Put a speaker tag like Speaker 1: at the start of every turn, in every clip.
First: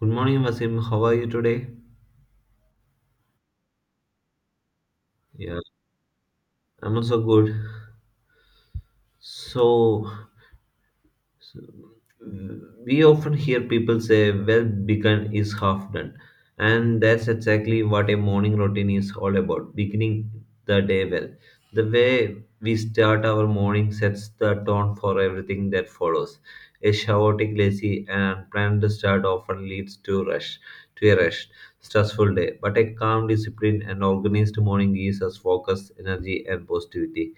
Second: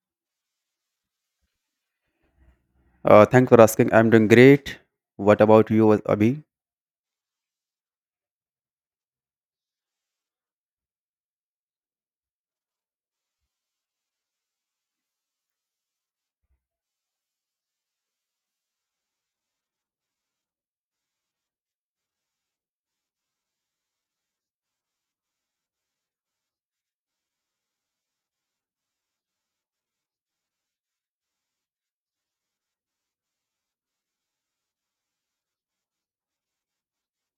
Speaker 1: Good morning, Vasim. How are you today?
Speaker 2: Thanks for asking. I'm doing great. What
Speaker 1: Yeah,
Speaker 2: about you, Abhi?
Speaker 1: I'm also good. So, So, uh, we often hear people say, well, begun is half done. And that's exactly what a morning routine is all about beginning the day well. The way we start our morning sets the tone for everything that follows. A chaotic, lazy, and unplanned start often leads to a rushed, stressful day. But a calm, disciplined, and organized morning gives us focus, energy, and positivity.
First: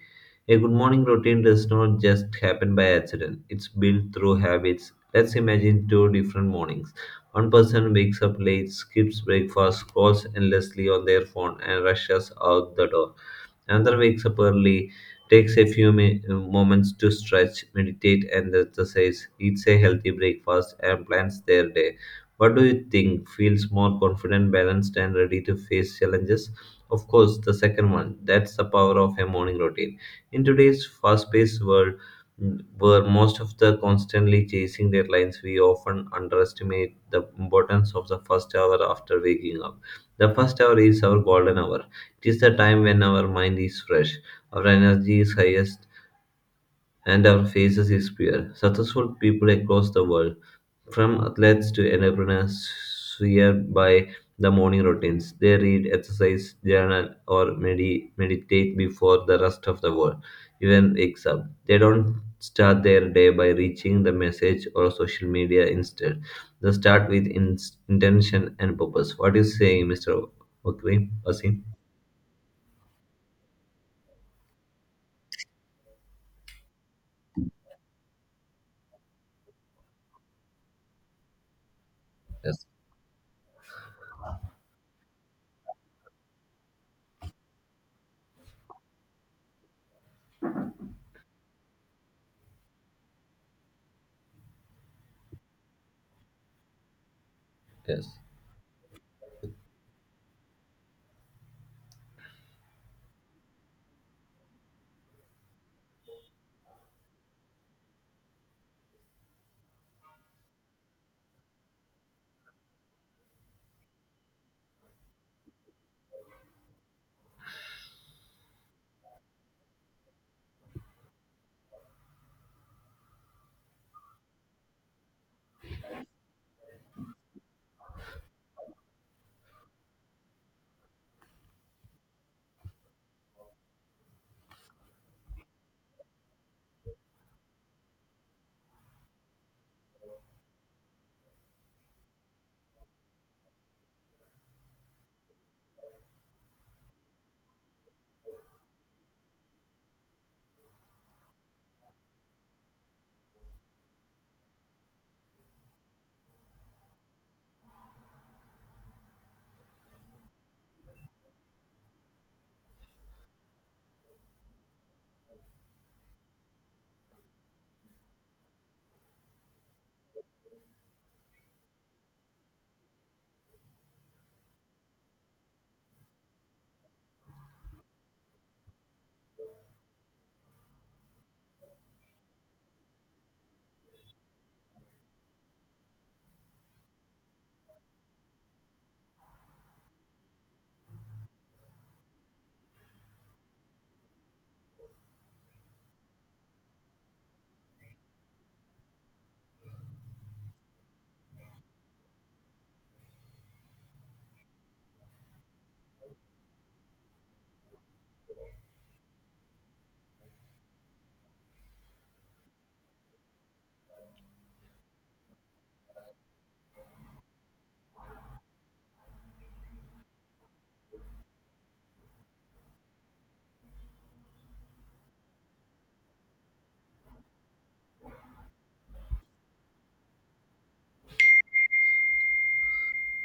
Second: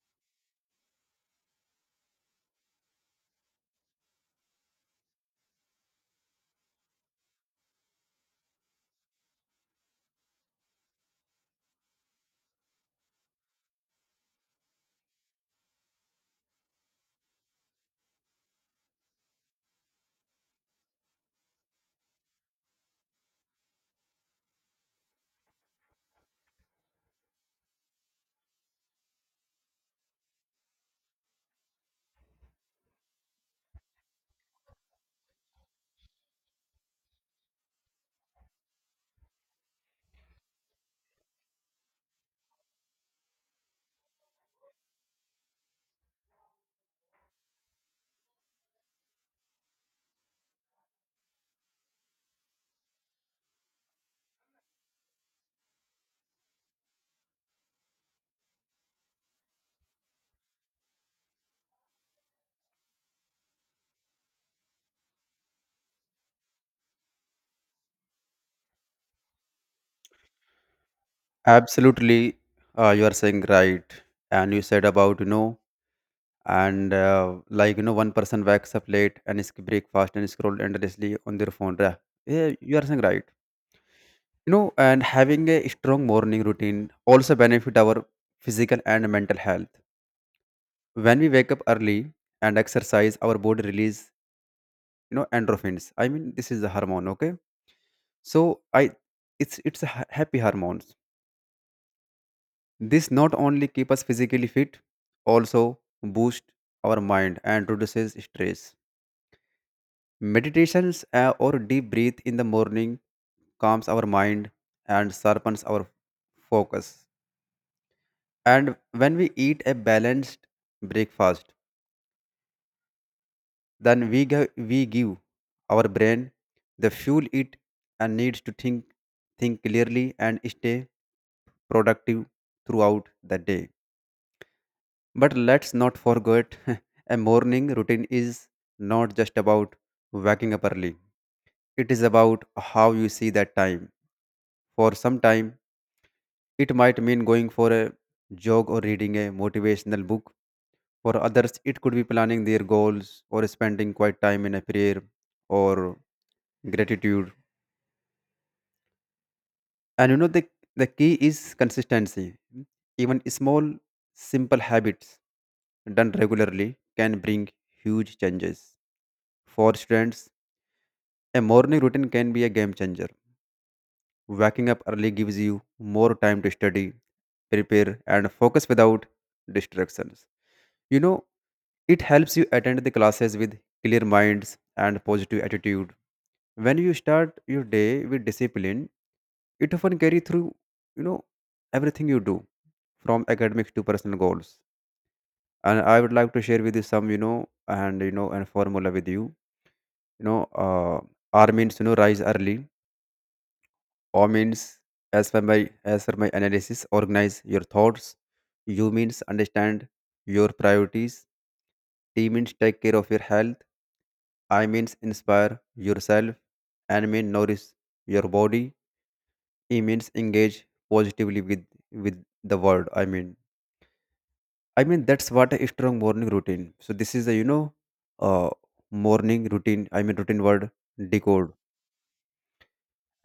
Speaker 1: A good morning routine does not just happen by accident, it's built through habits. Let's imagine two different mornings. One person wakes up late, skips breakfast, scrolls endlessly on their phone, and rushes out the door. Another wakes up early, takes a few moments to stretch, meditate, and exercise, eats a healthy breakfast, and plans their day. What do you think? Feels more confident, balanced, and ready to face challenges? Of course, the second one. That's the power of a morning routine. In today's fast paced world, where most of the constantly chasing deadlines, we often underestimate the importance of the first hour after waking up. The first hour is our golden hour, it is the time when our mind is fresh, our energy is highest, and our faces is pure. Successful people across the world, from athletes to entrepreneurs, swear by the morning routines. They read, exercise, journal, or meditate before the rest of the world even wakes up. They don't start their day by reaching the message or social media instead. They start with intention and purpose. What is saying, Mr. Wakri? Wasim?
Speaker 2: Absolutely, you are saying right. And you said about, you know, one person wakes up late and skip breakfast and scroll endlessly on their phone. Yeah, yeah,
Speaker 1: Yes.
Speaker 2: you are saying right. You know, and having a strong morning routine also benefit our physical and mental health. When we wake up early and exercise, our body release, you know, endorphins. I mean, this is a hormone, okay?
Speaker 1: Yes.
Speaker 2: So I, it's a happy hormone. This not only keep us physically fit, also boost our mind and reduces stress. Meditations or deep breath in the morning calms our mind and sharpens our focus. And when we eat a balanced breakfast, then we give our brain the fuel it and needs to think clearly and stay productive throughout the day. But let's not forget a morning routine is not just about waking up early. It is about how you see that time. For some time, it might mean going for a jog or reading a motivational book. For others, it could be planning their goals or spending quiet time in a prayer or gratitude. And you know, the key is consistency. Even small, simple habits done regularly can bring huge changes. For students, a morning routine can be a game changer. Waking up early gives you more time to study, prepare, and focus without distractions. You know, it helps you attend the classes with clear minds and positive attitude. When you start your day with discipline, it often carry through, you know, everything you do, from academics to personal goals. And I would like to share with you some, you know, and formula with you. You know, R means you know rise early. O means, as per my as per my analysis, organize your thoughts. U means understand your priorities. T means take care of your health. I means inspire yourself. N means nourish your body. E means engage positively with the world. I mean that's what a strong morning routine. So this is a you know, uh, morning routine. I mean routine word decode,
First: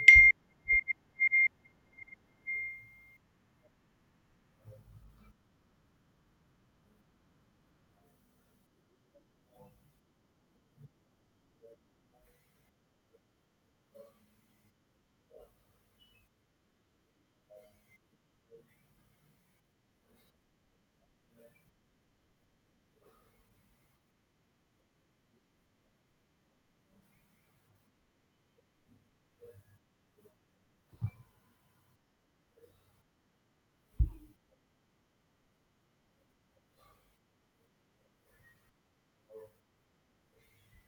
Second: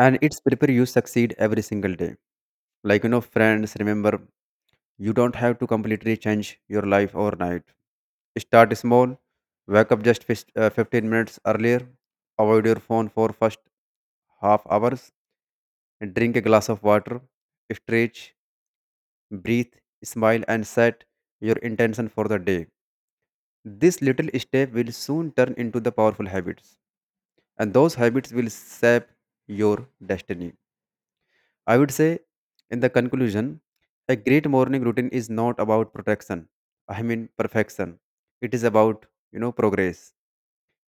Speaker 2: and it's prepare you succeed every single day. Like you know, friends remember, you don't have to completely change your life overnight. Start small. Wake up just 15 minutes earlier. Avoid your phone for first half hours. Drink a glass of water. Stretch, breathe, smile, and set your intention for the day. This little step will soon turn into the powerful habits, and those habits will shape your destiny. I would say, in the conclusion, a great morning routine is not about protection. I mean perfection. It is about you know progress.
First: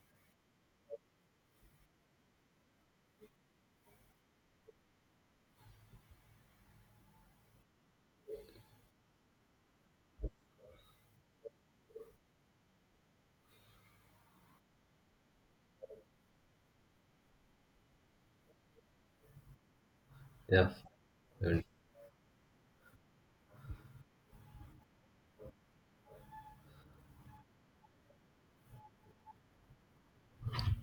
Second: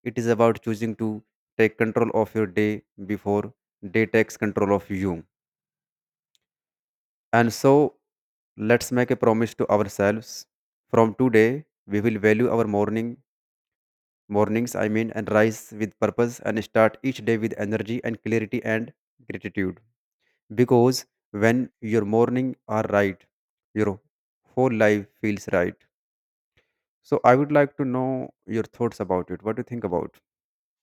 Speaker 2: It is about choosing to take control of your day before day takes control of you. And so, let's make a promise to ourselves. From today, we will value our mornings. I mean, and rise with purpose and start each day with energy and clarity and gratitude.
Speaker 1: Yeah,
Speaker 2: Because when your morning are right, your whole life feels right. So I would like to know your thoughts about it. What do you think about?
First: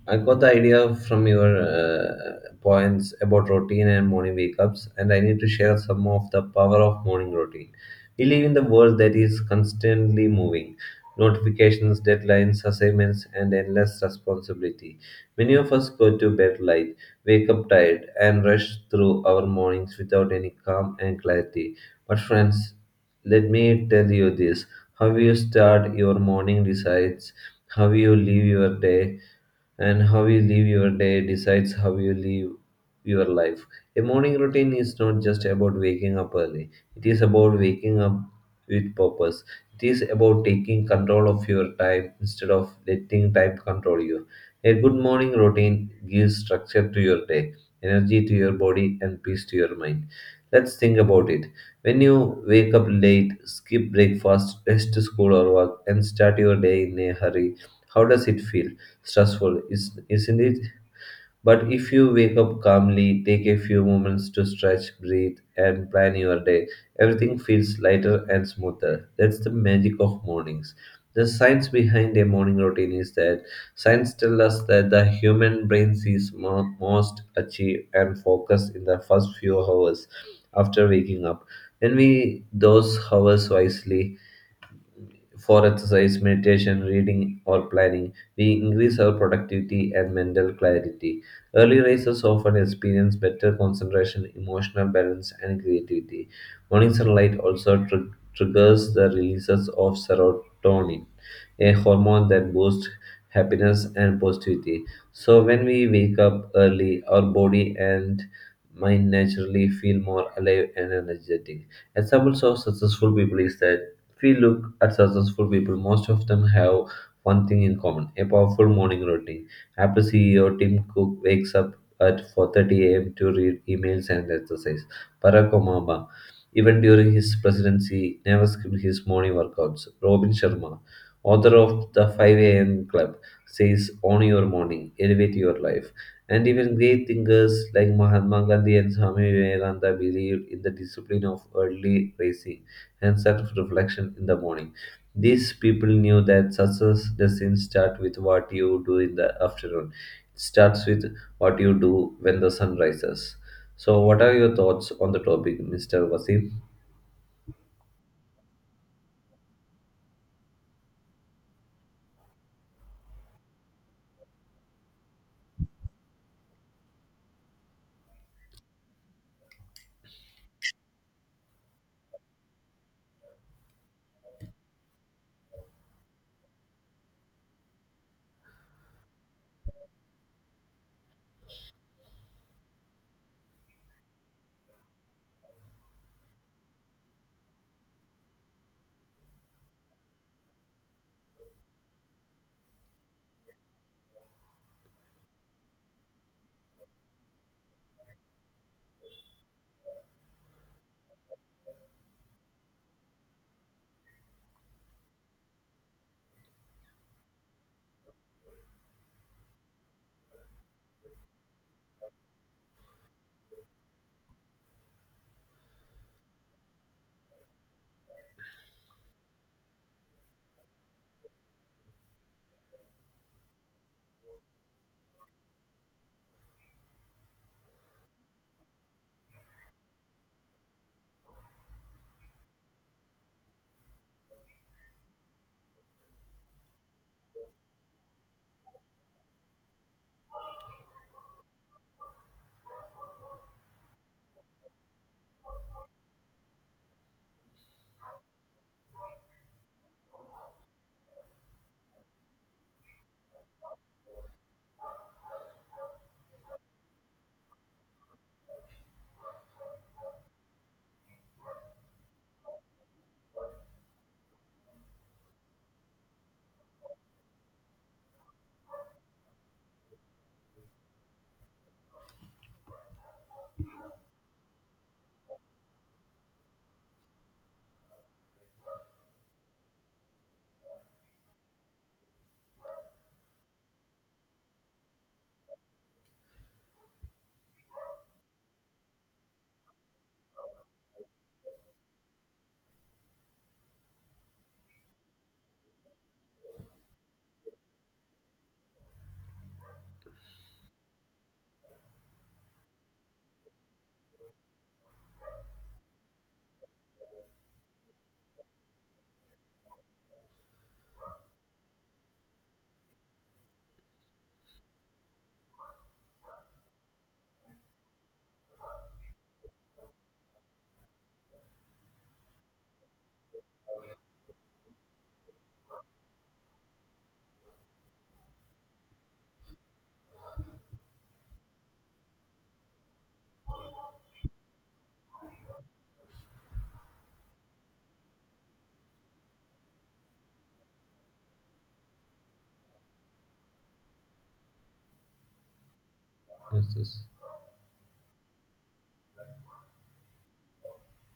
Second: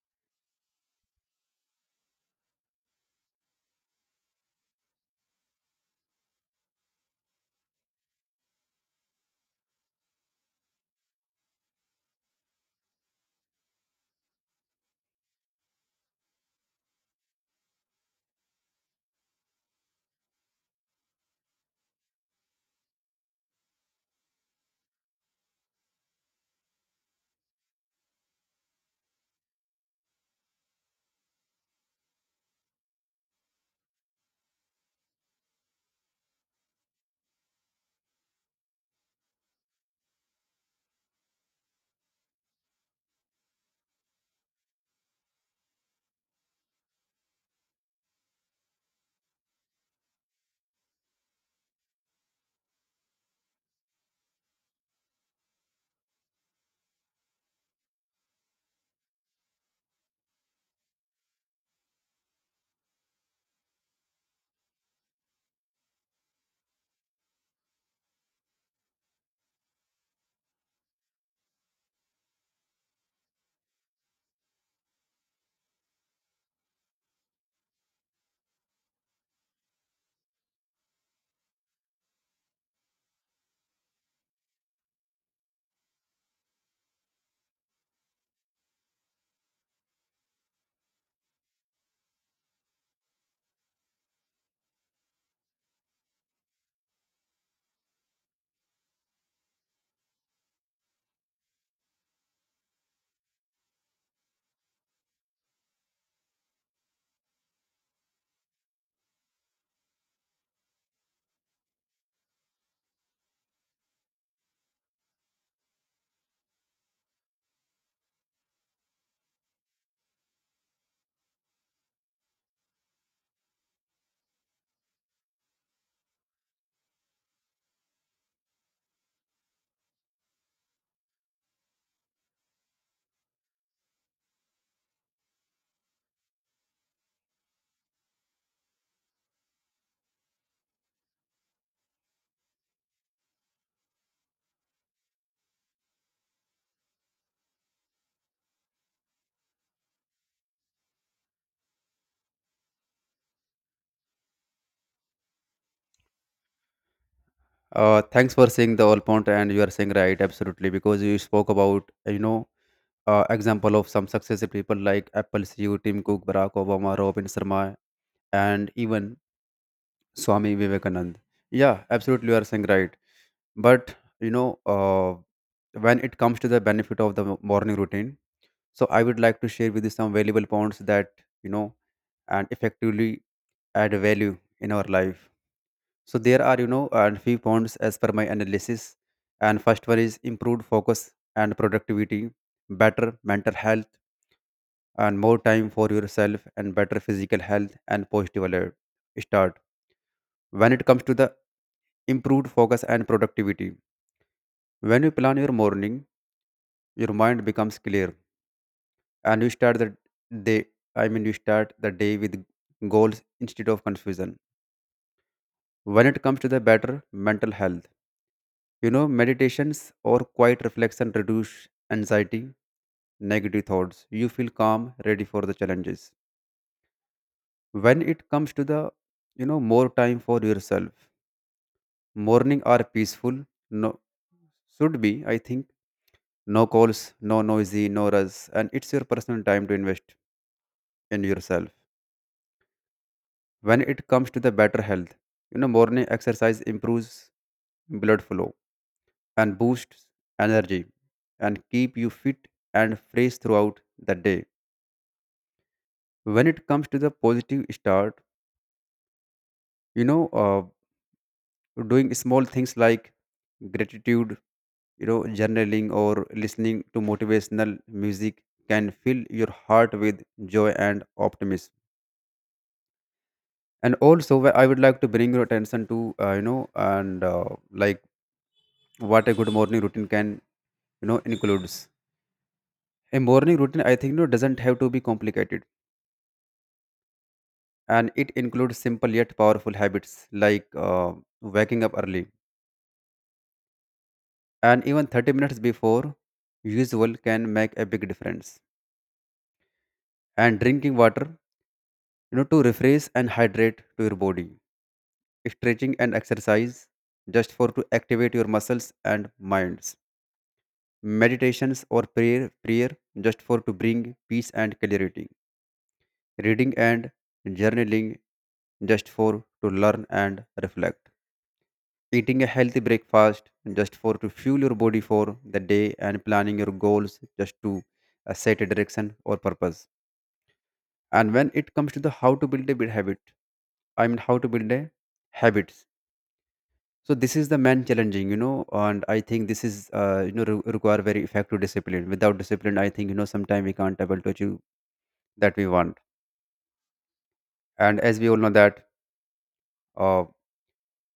Speaker 1: I got the idea from your points about routine and morning wake ups, and I need to share some of the power of morning routine. We live in the world that is constantly moving notifications, deadlines, assignments, and endless responsibility. Many of us go to bed late, wake up tired, and rush through our mornings without any calm and clarity. But, friends, let me tell you this, how you start your morning decides how you live your day, and how you live your day decides how you live your life. A morning routine is not just about waking up early, it is about waking up with purpose. It is about taking control of your time instead of letting time control you. A good morning routine gives structure to your day, energy to your body, and peace to your mind. Let's think about it. When you wake up late, skip breakfast, rush to school or work, and start your day in a hurry, how does it feel? Stressful, isn't it? But if you wake up calmly, take a few moments to stretch, breathe, and plan your day, everything feels lighter and smoother. That's the magic of mornings. The science behind a morning routine is that science tells us that the human brain sees most, achieve, and focus in the first few hours after waking up. When we those hours wisely, for exercise, meditation, reading, or planning, we increase our productivity and mental clarity. Early risers often experience better concentration, emotional balance, and creativity. Morning sunlight also triggers the releases of serotonin, a hormone that boosts happiness and positivity. So, when we wake up early, our body and mind naturally feel more alive and energetic. Examples of successful people is that if we look at successful people, most of them have one thing in common: a powerful morning routine. Apple CEO Tim Cook wakes up at 4:30 a.m. to read emails and exercise. Barack Obama, even during his presidency, never skipped his morning workouts. Robin Sharma, author of the 5 a.m. Club, says, "Own your morning, elevate your life." And even great thinkers like Mahatma Gandhi and Swami Vivekananda believed in the discipline of early rising and self reflection in the morning. These people knew that success doesn't start with what you do in the afternoon, it starts with what you do when the sun rises. So, what are your thoughts on the topic, Mr. Wasim?
Speaker 2: Thanks for saying the all point and you are saying right absolutely because you spoke about you know example of some successful people like Apple CEO Tim Cook, Barack Obama, Robin Sharma, and even Swami Vivekanand. Yeah, absolutely you are saying right. But you know, when it comes to the benefit of the morning routine, so I would like to share with you some valuable points that you know and effectively add value in our life. So there are you know and few points as per my analysis. And first one is improved focus and productivity, better mental health, and more time for yourself, and better physical health and positive alert start. When it comes to the improved focus and productivity, when you plan your morning, your mind becomes clear and you start the day, I mean you start the day with goals instead of confusion. When it comes to the better mental health, you know meditations or quiet reflection reduce anxiety, negative thoughts. You feel calm ready for the challenges. When it comes to the, you know, more time for yourself, morning are peaceful. No, should be I think, no calls, no noisy, no rush, and it's your personal time to invest in yourself. When it comes to the better health, you know morning exercise improves blood flow and boosts energy and keep you fit and fresh throughout the day. When it comes to the positive start, you know, doing small things like gratitude, you know journaling or listening to motivational music can fill your heart with joy and optimism. And also I would like to bring your attention to you know and like what a good morning routine can you know includes. A morning routine I think no doesn't have to be complicated, and it includes simple yet powerful habits like waking up early, and even 30 minutes before usual can make a big difference, and drinking water you know to refresh and hydrate to your body, stretching and exercise just for to activate your muscles and minds, meditations or prayer just for to bring peace and clarity, reading and journaling just for to learn and reflect, eating a healthy breakfast just for to fuel your body for the day, and planning your goals just to set a direction or purpose. And when it comes to the how to build a bit habit, I mean how to build a habits. So this is the man challenging, you know, and I think this is you know require very effective discipline. Without discipline, I think you know sometimes we can't able to achieve that we want.
Speaker 1: Yes, yes,
Speaker 2: And as we all know that. uh,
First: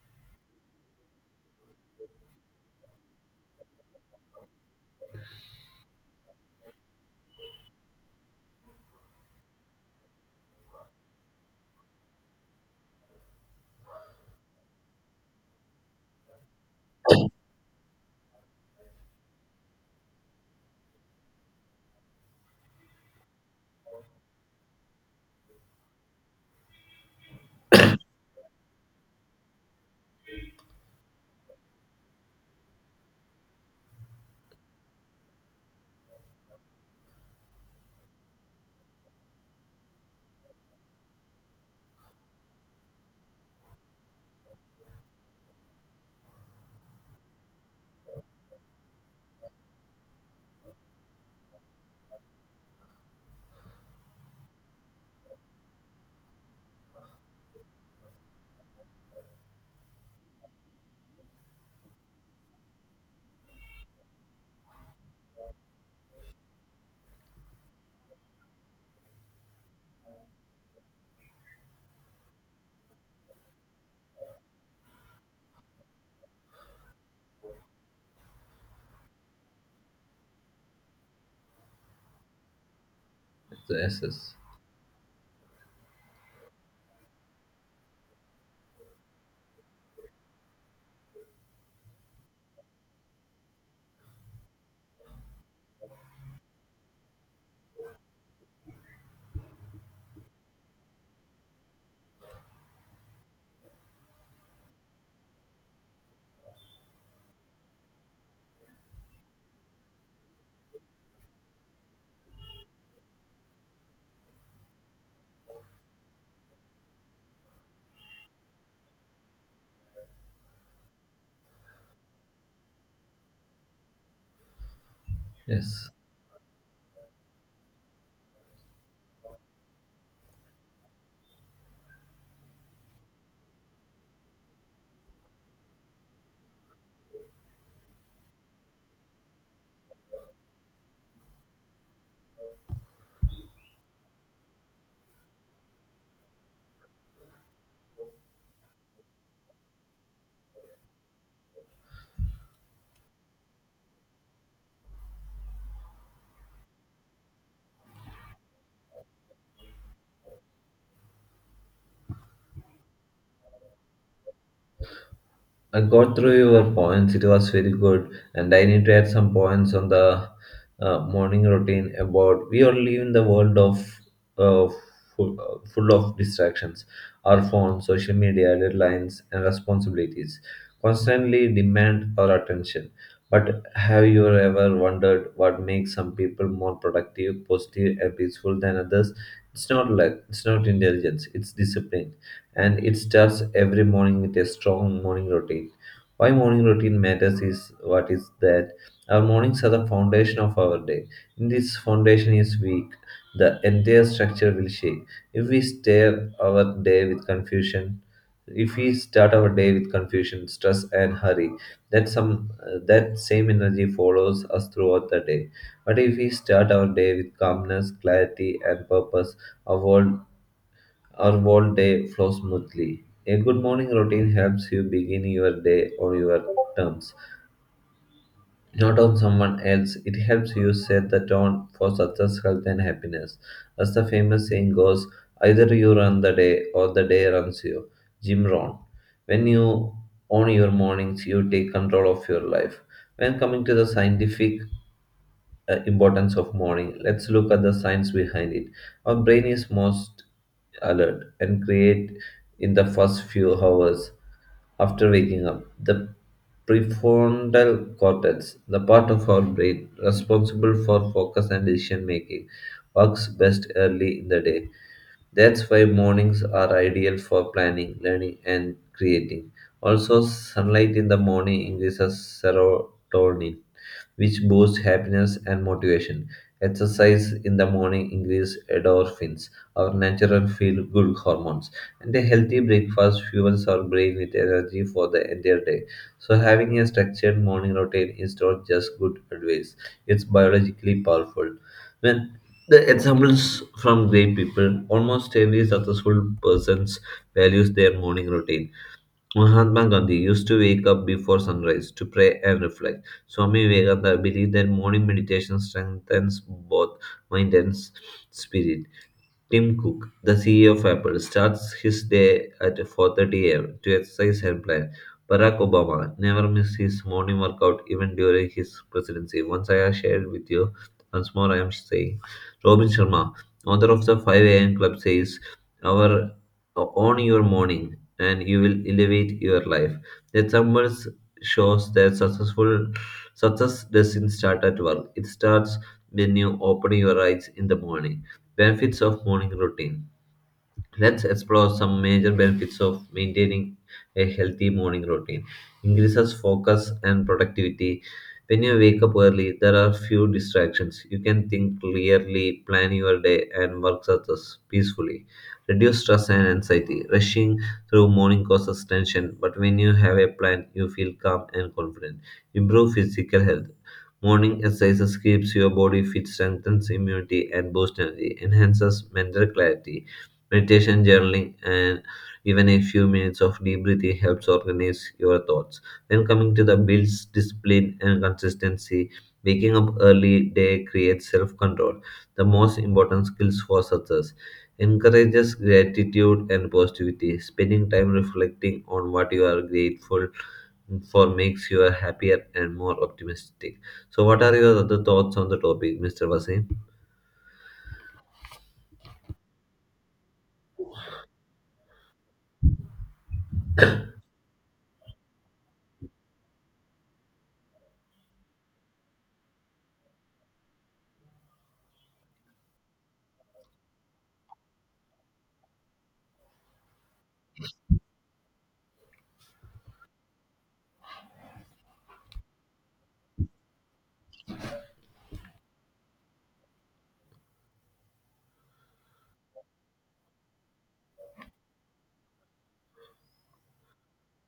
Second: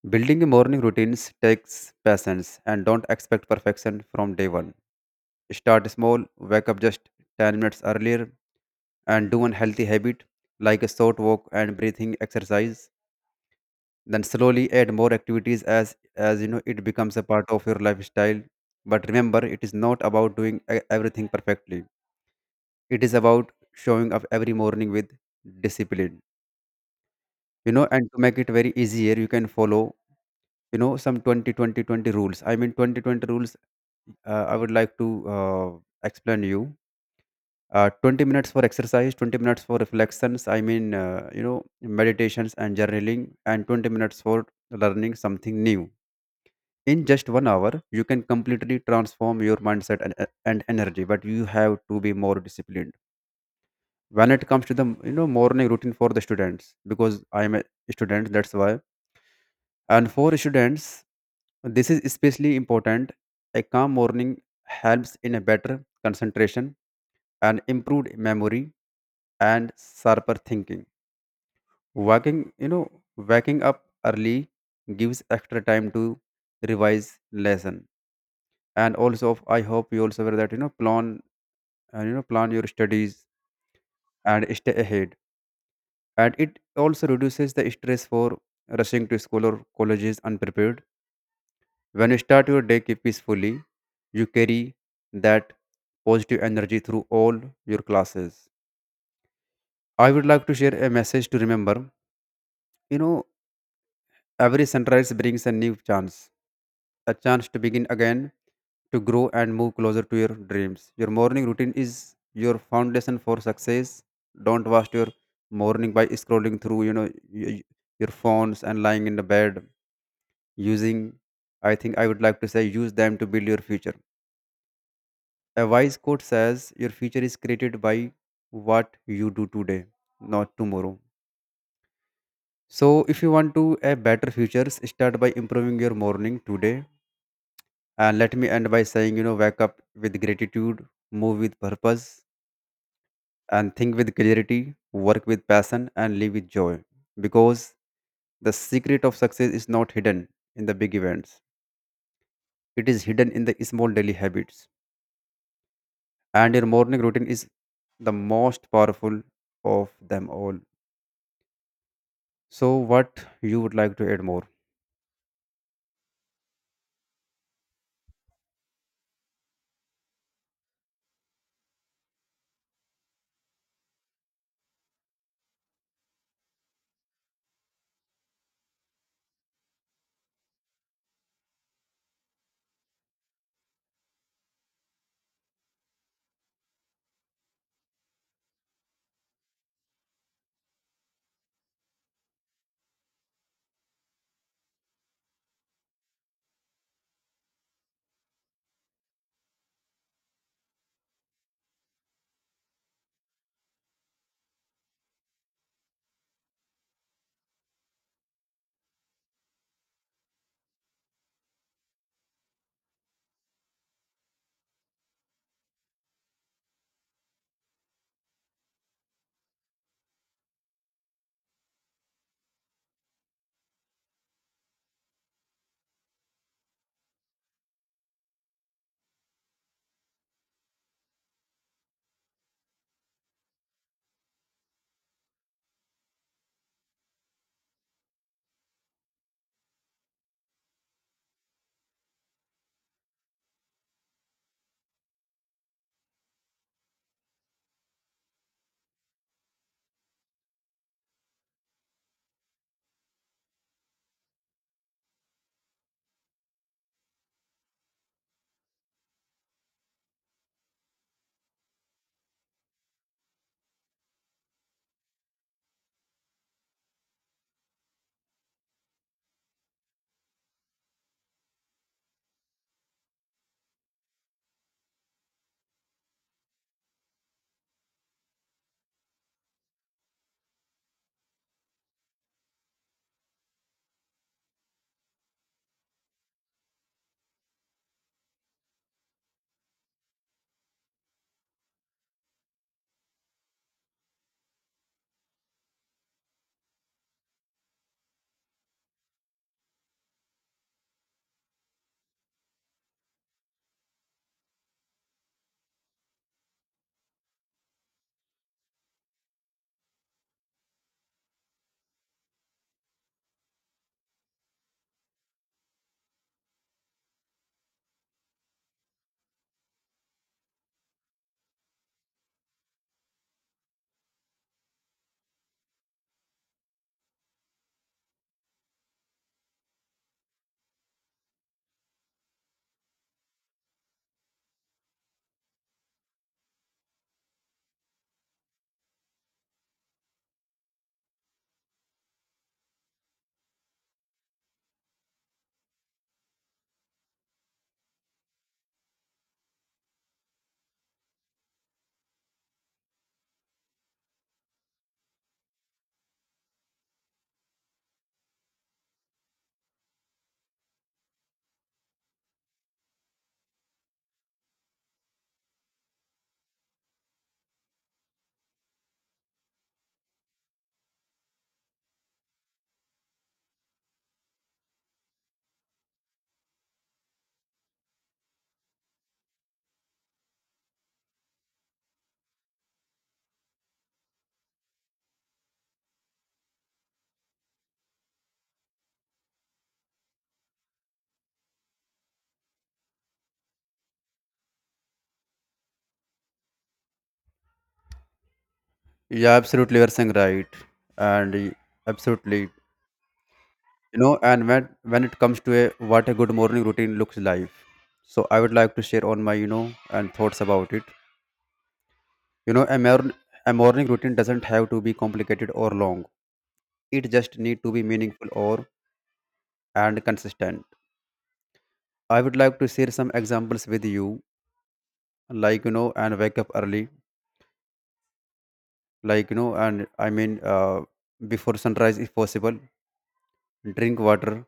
Speaker 2: Building a morning routine takes patience and don't expect perfection from day one. Start small, wake up just 10 minutes earlier, and do one healthy habit like a short walk and breathing exercise. Then slowly add more activities as you know it becomes a part of your lifestyle. But remember, it is not about doing everything perfectly. It is about showing up every morning with discipline. You know, and to make it very easier, you can follow you know some 20-20-20 rules, I mean 20-20 rules. I would like to explain you. 20 minutes for exercise, 20 minutes for reflections, I mean, you know, meditations and journaling, and 20 minutes for learning something new. In just 1 hour, you can completely transform your mindset and energy, but you have to be more disciplined. When it comes to the, you know, morning routine for the students, because I'm a student, that's why. And for students, this is especially important. A calm morning helps in a better concentration and improved memory and sharper thinking. Waking, you know, waking up early gives extra time to revise lesson. And also, I hope you also aware that you know plan and you know plan your studies
Speaker 1: yes. Yes.
Speaker 2: and stay ahead. And it also reduces the stress for rushing to school or colleges unprepared. When you start your day peacefully, you carry that positive energy through all your classes. I would like to share a message to remember. You know, every sunrise brings a new chance, a chance to begin again, to grow and move closer to your dreams. Your morning routine is your foundation for success. Don't waste your morning by scrolling through, you know, y- y- your phones and lying in the bed using, I think I would like to say use them to build your future. A
Speaker 1: Yes.
Speaker 2: wise quote says your future is created by what you do today, not tomorrow. So if you want to a better future, start by improving your morning today. And let me end by saying, you know, wake up with gratitude, move with purpose, and think with clarity, work with passion, and live with joy. Because the secret of success is not hidden in the big events, it is hidden in the small daily habits. And your morning routine is the most powerful of them all. So, what you would like to add more?
Speaker 1: I got through your points. It was very good, and I need to add some points on the morning routine. About we all live in the world of uh, full of distractions, our phones, social media, deadlines, and responsibilities constantly demand our attention. But have you ever wondered what makes some people more productive, positive, and peaceful than others? It's not luck. It's not intelligence. It's discipline, and it starts every morning with a strong morning routine. Why morning routine matters is what is that our mornings are the foundation of our day. If this foundation is weak, the entire structure will shake. If we start our day with confusion, If we start our day with confusion, stress, and hurry, that same energy follows us throughout the day. But if we start our day with calmness, clarity, and purpose, our world our whole day flows smoothly. A good morning routine helps you begin your day on your terms, not on someone else. It helps you set the tone for success, health, and happiness. As the famous saying goes, either you run the day or the day runs you. Jim Rohn. When you own your mornings, you take control of your life. When coming to the scientific importance of morning. Let's look at the science behind it. Our brain is most alert and create in the first few hours after waking up. The prefrontal cortex, the part of our brain responsible for focus and decision making, works best early in the day. That's why mornings are ideal for planning, learning, and creating. Also, sunlight in the morning increases serotonin, which boosts happiness and motivation. Exercise in the morning increases endorphins, our natural feel good hormones, and a healthy breakfast fuels our brain with energy for the entire day. So, having a structured morning routine is not just good advice, it's biologically powerful. When the examples from great people, almost every successful person values their morning routine. Mahatma Gandhi used to wake up before sunrise to pray and reflect. Swami Vivekananda believed that morning meditation strengthens both mind and spirit. Tim Cook, the CEO of Apple, starts his day at 4:30 a.m. to exercise and plan. Barack Obama never missed his morning workout even during his presidency. Once I have shared with you, once more I am saying. Robin Sharma, author of the 5 a.m. Club, says, "Our own your morning, and you will elevate your life." The numbers shows that success doesn't start at work. It starts when you open your eyes in the morning. Benefits of morning routine. Let's explore some major benefits of maintaining a healthy morning routine. Increases focus and productivity. When you wake up early, there are few distractions. You can think clearly, plan your day, and work success peacefully. Reduce stress and anxiety. Rushing through morning causes tension, but when you have a plan, you feel calm and confident. Improve physical health. Morning exercises keeps your body fit, strengthens immunity, and boosts energy. Enhances mental clarity. Meditation, journaling, and even a few minutes of deep breathing helps organize your thoughts. When coming to the builds discipline and consistency, waking up early day creates self-control, the most important skills for success. Encourages gratitude and positivity. Spending time reflecting on what you are grateful for makes you happier and more optimistic. So, what are your other thoughts on the topic, Mr. Vasim?
Speaker 2: Yeah, absolutely, you are saying right, and y- absolutely you know and when it comes to a good morning routine looks like, so I would like to share on my you know and thoughts about it. you know a, mor- a morning routine doesn't have to be complicated or long, it just need to be meaningful or and consistent. I would like to share some examples with you. Like you know and Wake up early, like you know and I mean before sunrise if possible. Drink water,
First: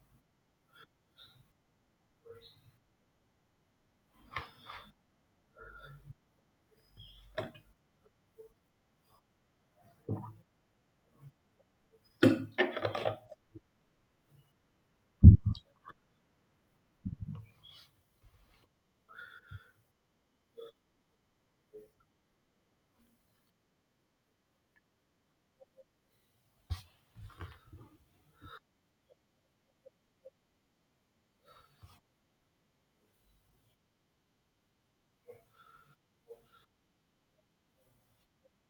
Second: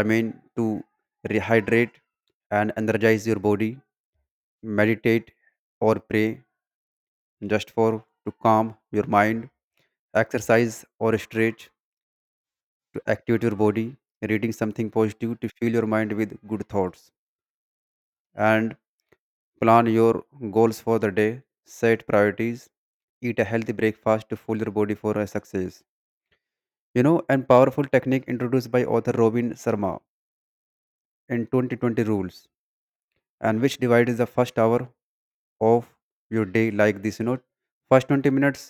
Speaker 2: i mean to rehydrate and energize your body. Meditate or pray, just for to calm your mind. Exercise or stretch to activate your body. Reading something positive to fill your mind with good thoughts, and plan your goals for the day, set priorities. Eat a healthy breakfast to fuel your body for a success. You know and powerful technique introduced by author Robin Sharma, in 2020 rules, and which divides the first hour of your day like this. First 20 minutes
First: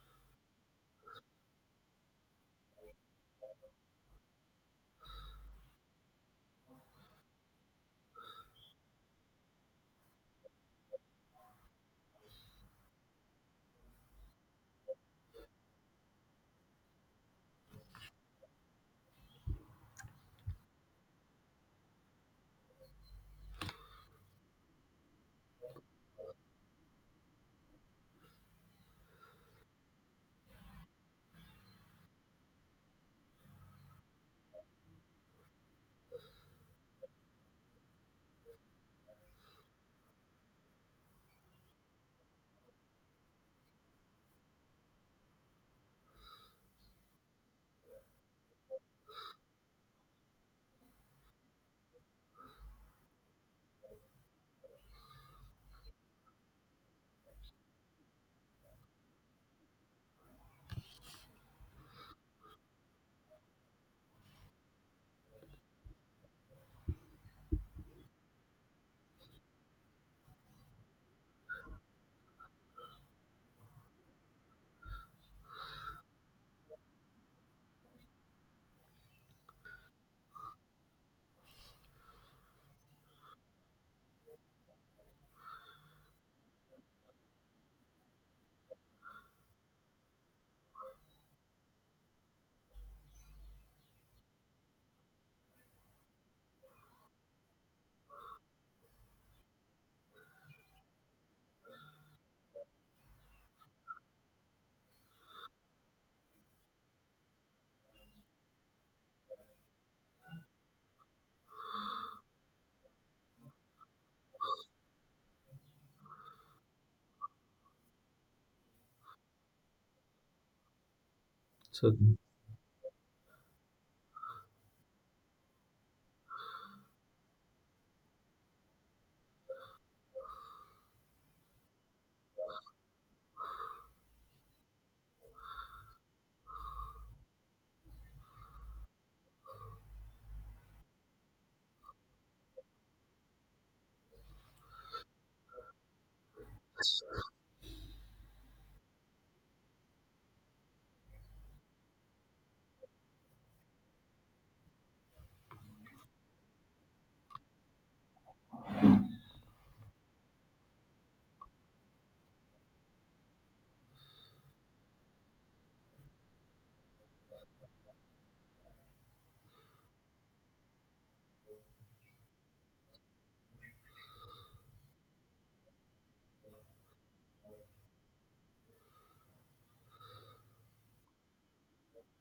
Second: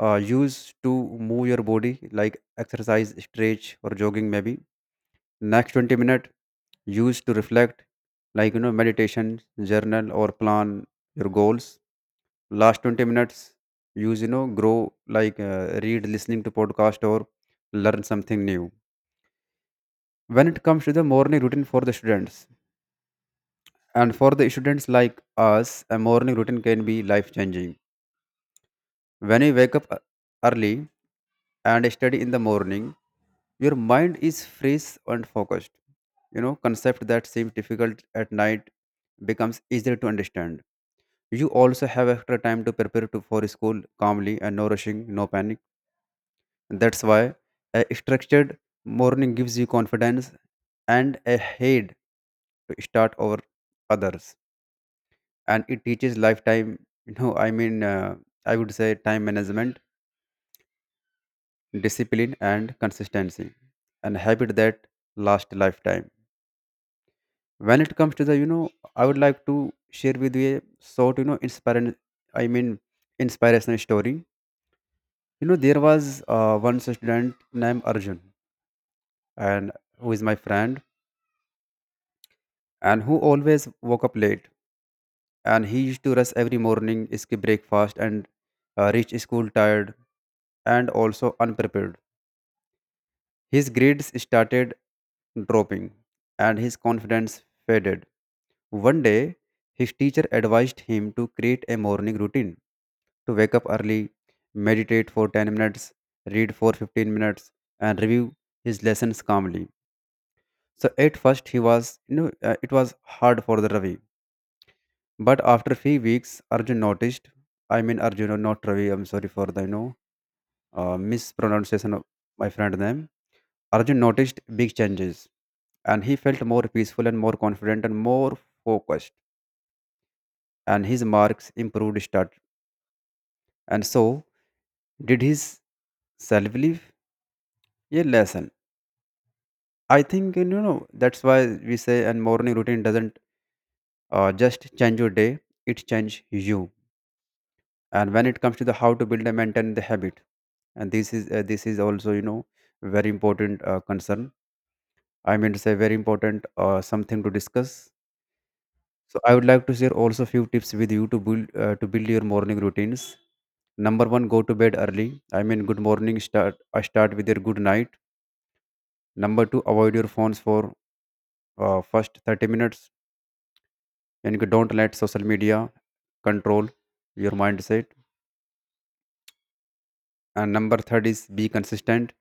Speaker 2: use to move your body, like exercise, stretch, or jogging maybe. Next 20-minute use to reflect, like meditation, journal, or plan your goals. Last 20 minutes use you know grow, like read, listening to podcast, or learn something new. When it comes to the morning routine for the students, and for the students like us, a morning routine can be life changing. When you wake up early and study in the morning, your mind is fresh and focused. You know, concept that seems difficult at night becomes easier to understand. You also have extra time to prepare for school calmly, and no rushing, no panic. That's why a structured morning gives you confidence and a head to start over others. And it teaches lifetime, you know, I mean, uh, I would say time management, discipline, and consistency, and habit that last lifetime. When it comes to the, I would like to share with you a sort you know inspiring, i mean inspirational story. You know, there was one student named Arjun, and who is my friend, and who always woke up late. And he used to rush every morning, skip breakfast, and reach school tired and also unprepared. His grades started dropping and his confidence faded. One day, his teacher advised him to create a morning routine, to wake up early, meditate for 10 minutes, read for 15 minutes, and review his lessons calmly. So at first he was, it was hard for the Ravi. But after few weeks, Arjun noticed. I mean, Arjun, not Ravi. I'm sorry for the
Speaker 1: So
Speaker 2: mispronunciation of my friend name. Arjun noticed big changes, and he felt more peaceful and more confident and more focused. And his marks improved. Start and so did his self-belief. Yeah, lesson, I think, that's why we say and morning routine doesn't just change your day, it change you. And when it comes to the how to build and maintain the habit, and this is also, you know, very important concern, I mean to say very important something to discuss. So I would like to share also few tips with you to build your morning routines. Number one, go to bed early. I mean, good morning start, I start with your good night. Number two, avoid your phones for first 30 minutes, and you don't let social media control your mindset. And number third is, be consistent.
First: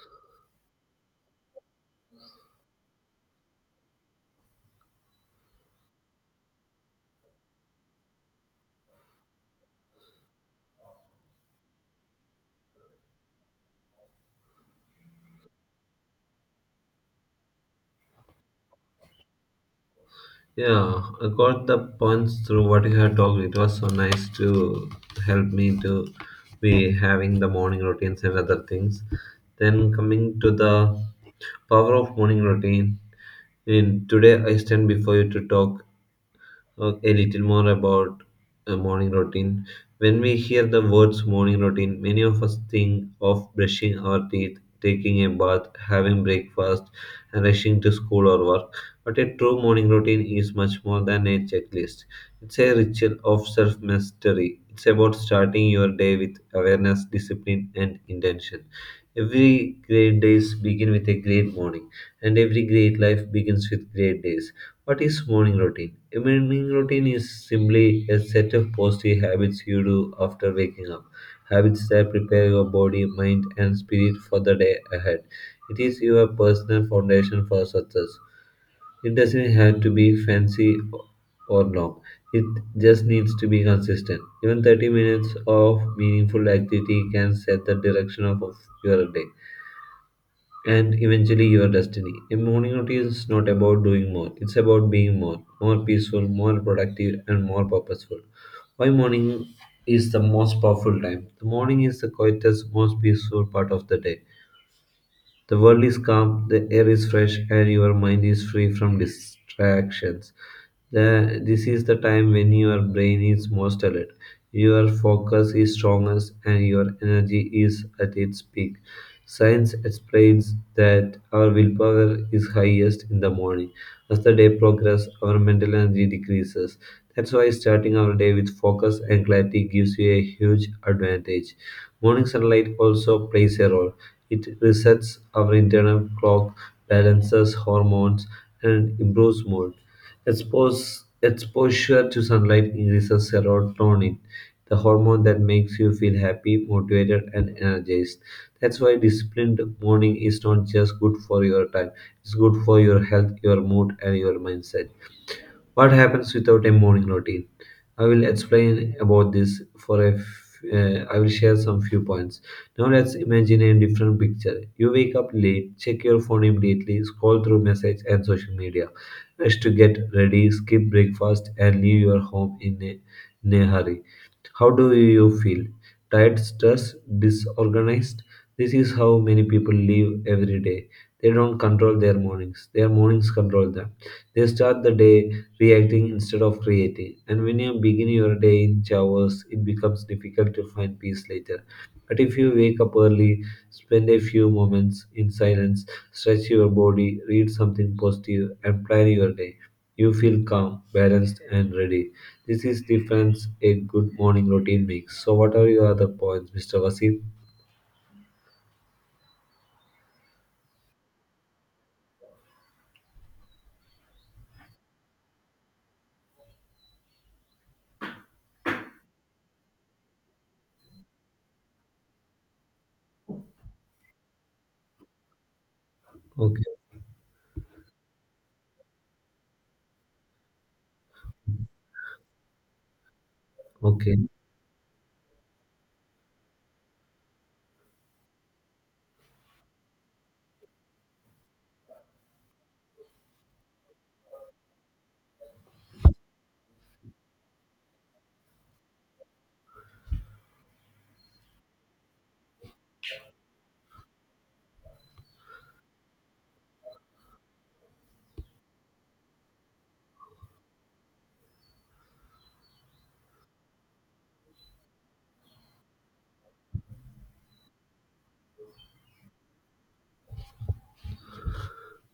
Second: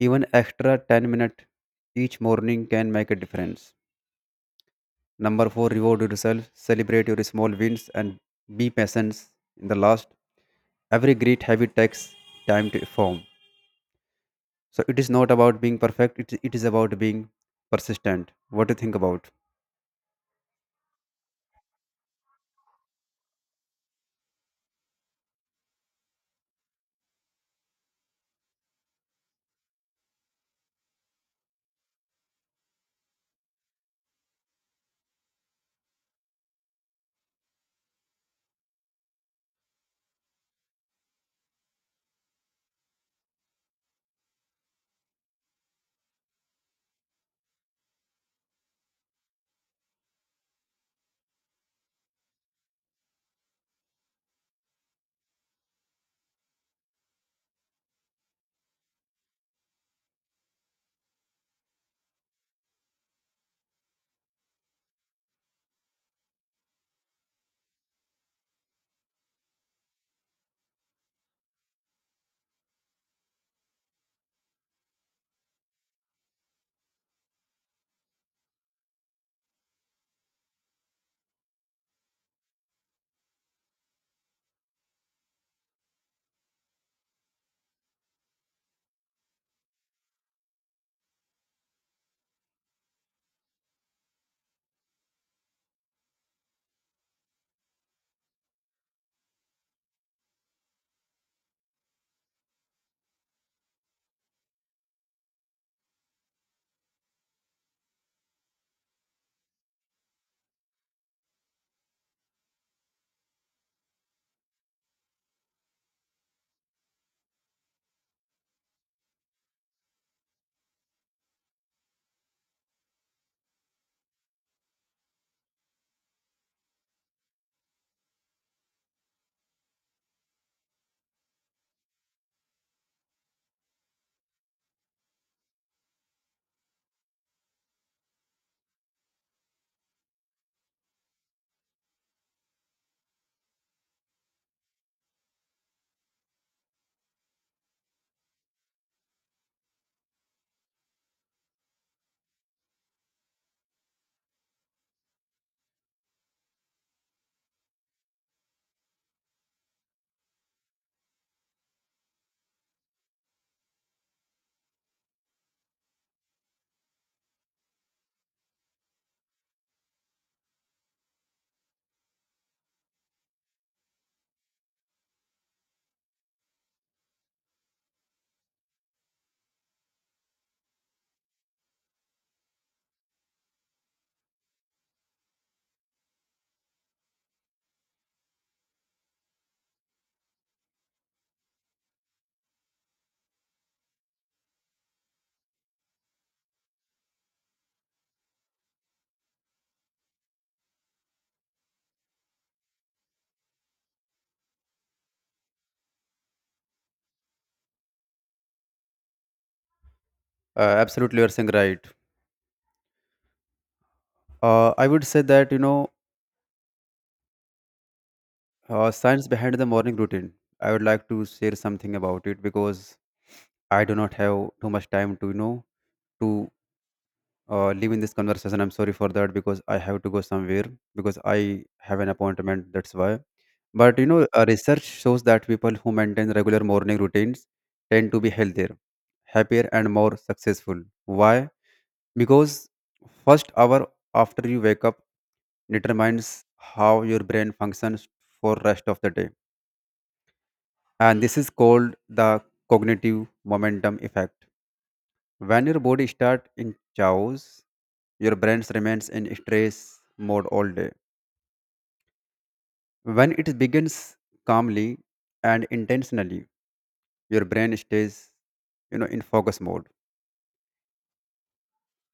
Speaker 2: Even extra 10 minutes each morning can make a difference. Number four, reward yourself, celebrate your small wins, and be patient. In the last, every great habit takes time to form. So it is not about being perfect, it is about being persistent. What do you think about?
Speaker 1: Yeah, I got the punch through what you had talked. It was so nice to help me to be having the morning routines and other things. Then coming to the power of morning routine. In today, I stand before you to talk a little more about a morning routine. When we hear the words morning routine, many of us think of brushing our teeth, taking a bath, having breakfast, and rushing to school or work. But a true morning routine is much more than a checklist. It's a ritual of self mastery. It's about starting your day with awareness, discipline, and intention. Every great days begin with a great morning, and every great life begins with great days. What is morning routine? A morning routine is simply a set of positive habits you do after waking up. Habits that prepare your body, mind, and spirit for the day ahead. It is your personal foundation for success. It doesn't have to be fancy or long. It just needs to be consistent. Even 30 minutes of meaningful activity can set the direction of your day and eventually your destiny. A morning routine is not about doing more, it's about being more, more peaceful, more productive, and more purposeful. Why morning is the most powerful time? The morning is the quietest, most peaceful part of the day. The world is calm, the air is fresh, and your mind is free from distractions. This is the time when your brain is most alert, your focus is strongest, and your energy is at its peak. Science explains that our willpower is highest in the morning. As the day progresses, our mental energy decreases. That's why starting our day with focus and clarity gives you a huge advantage. Morning sunlight also plays a role. It resets our internal clock, balances hormones, and improves mood. Exposure to sunlight increases serotonin, the hormone that makes you feel happy, motivated, and energized. That's why disciplined morning is not just good for your time, it's good for your health, your mood, and your mindset. What happens without a morning routine? I will explain about this for a I will share some few points. Now let's imagine a different picture. You wake up late, check your phone immediately, scroll through message and social media, rush to get ready, skip breakfast, and leave your home in a hurry. How do you feel? Tired, stressed, disorganized? This is how many people live every day. They don't control their mornings. Their mornings control them. They start the day reacting instead of creating. And when you begin your day in showers, it becomes difficult to find peace later. But if you wake up early, spend a few moments in silence, stretch your body, read something positive, and plan your day. You feel calm, balanced, and ready. This is difference a good morning routine makes. So, what are your other points, Mr. Vasim?
Speaker 2: Absolutely, you're saying right. I would say that, you know, science behind the morning routine. I would like to share something about it because I do not have too much time to, to
Speaker 1: Okay,
Speaker 2: live in this conversation. I'm sorry for that, because I have to go somewhere, because I have an appointment. That's why. But you
Speaker 1: okay,
Speaker 2: know, research shows that people who maintain regular morning routines tend to be healthier, happier, and more successful. Why? Because first hour after you wake up determines how your brain functions for rest of the day, and this is called the cognitive momentum effect. When your body starts in chaos, your brain remains in stress mode all day. When it begins calmly and intentionally, your brain stays, you know, in focus mode.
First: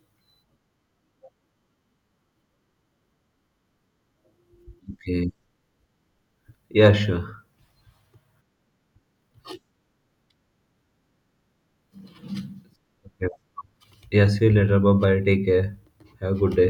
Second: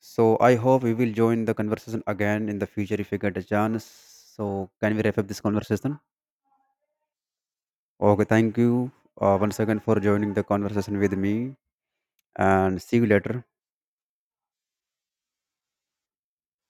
Speaker 2: So I hope we will join the conversation again in the future if we get a chance. So can we wrap up
Speaker 1: okay.
Speaker 2: this conversation?
Speaker 1: Yeah, sure.
Speaker 2: Okay, thank you once again for joining the conversation with me, and see you
Speaker 1: Okay.
Speaker 2: later.
Speaker 1: Yeah, see you later. Bye bye. Take care. Have a good day.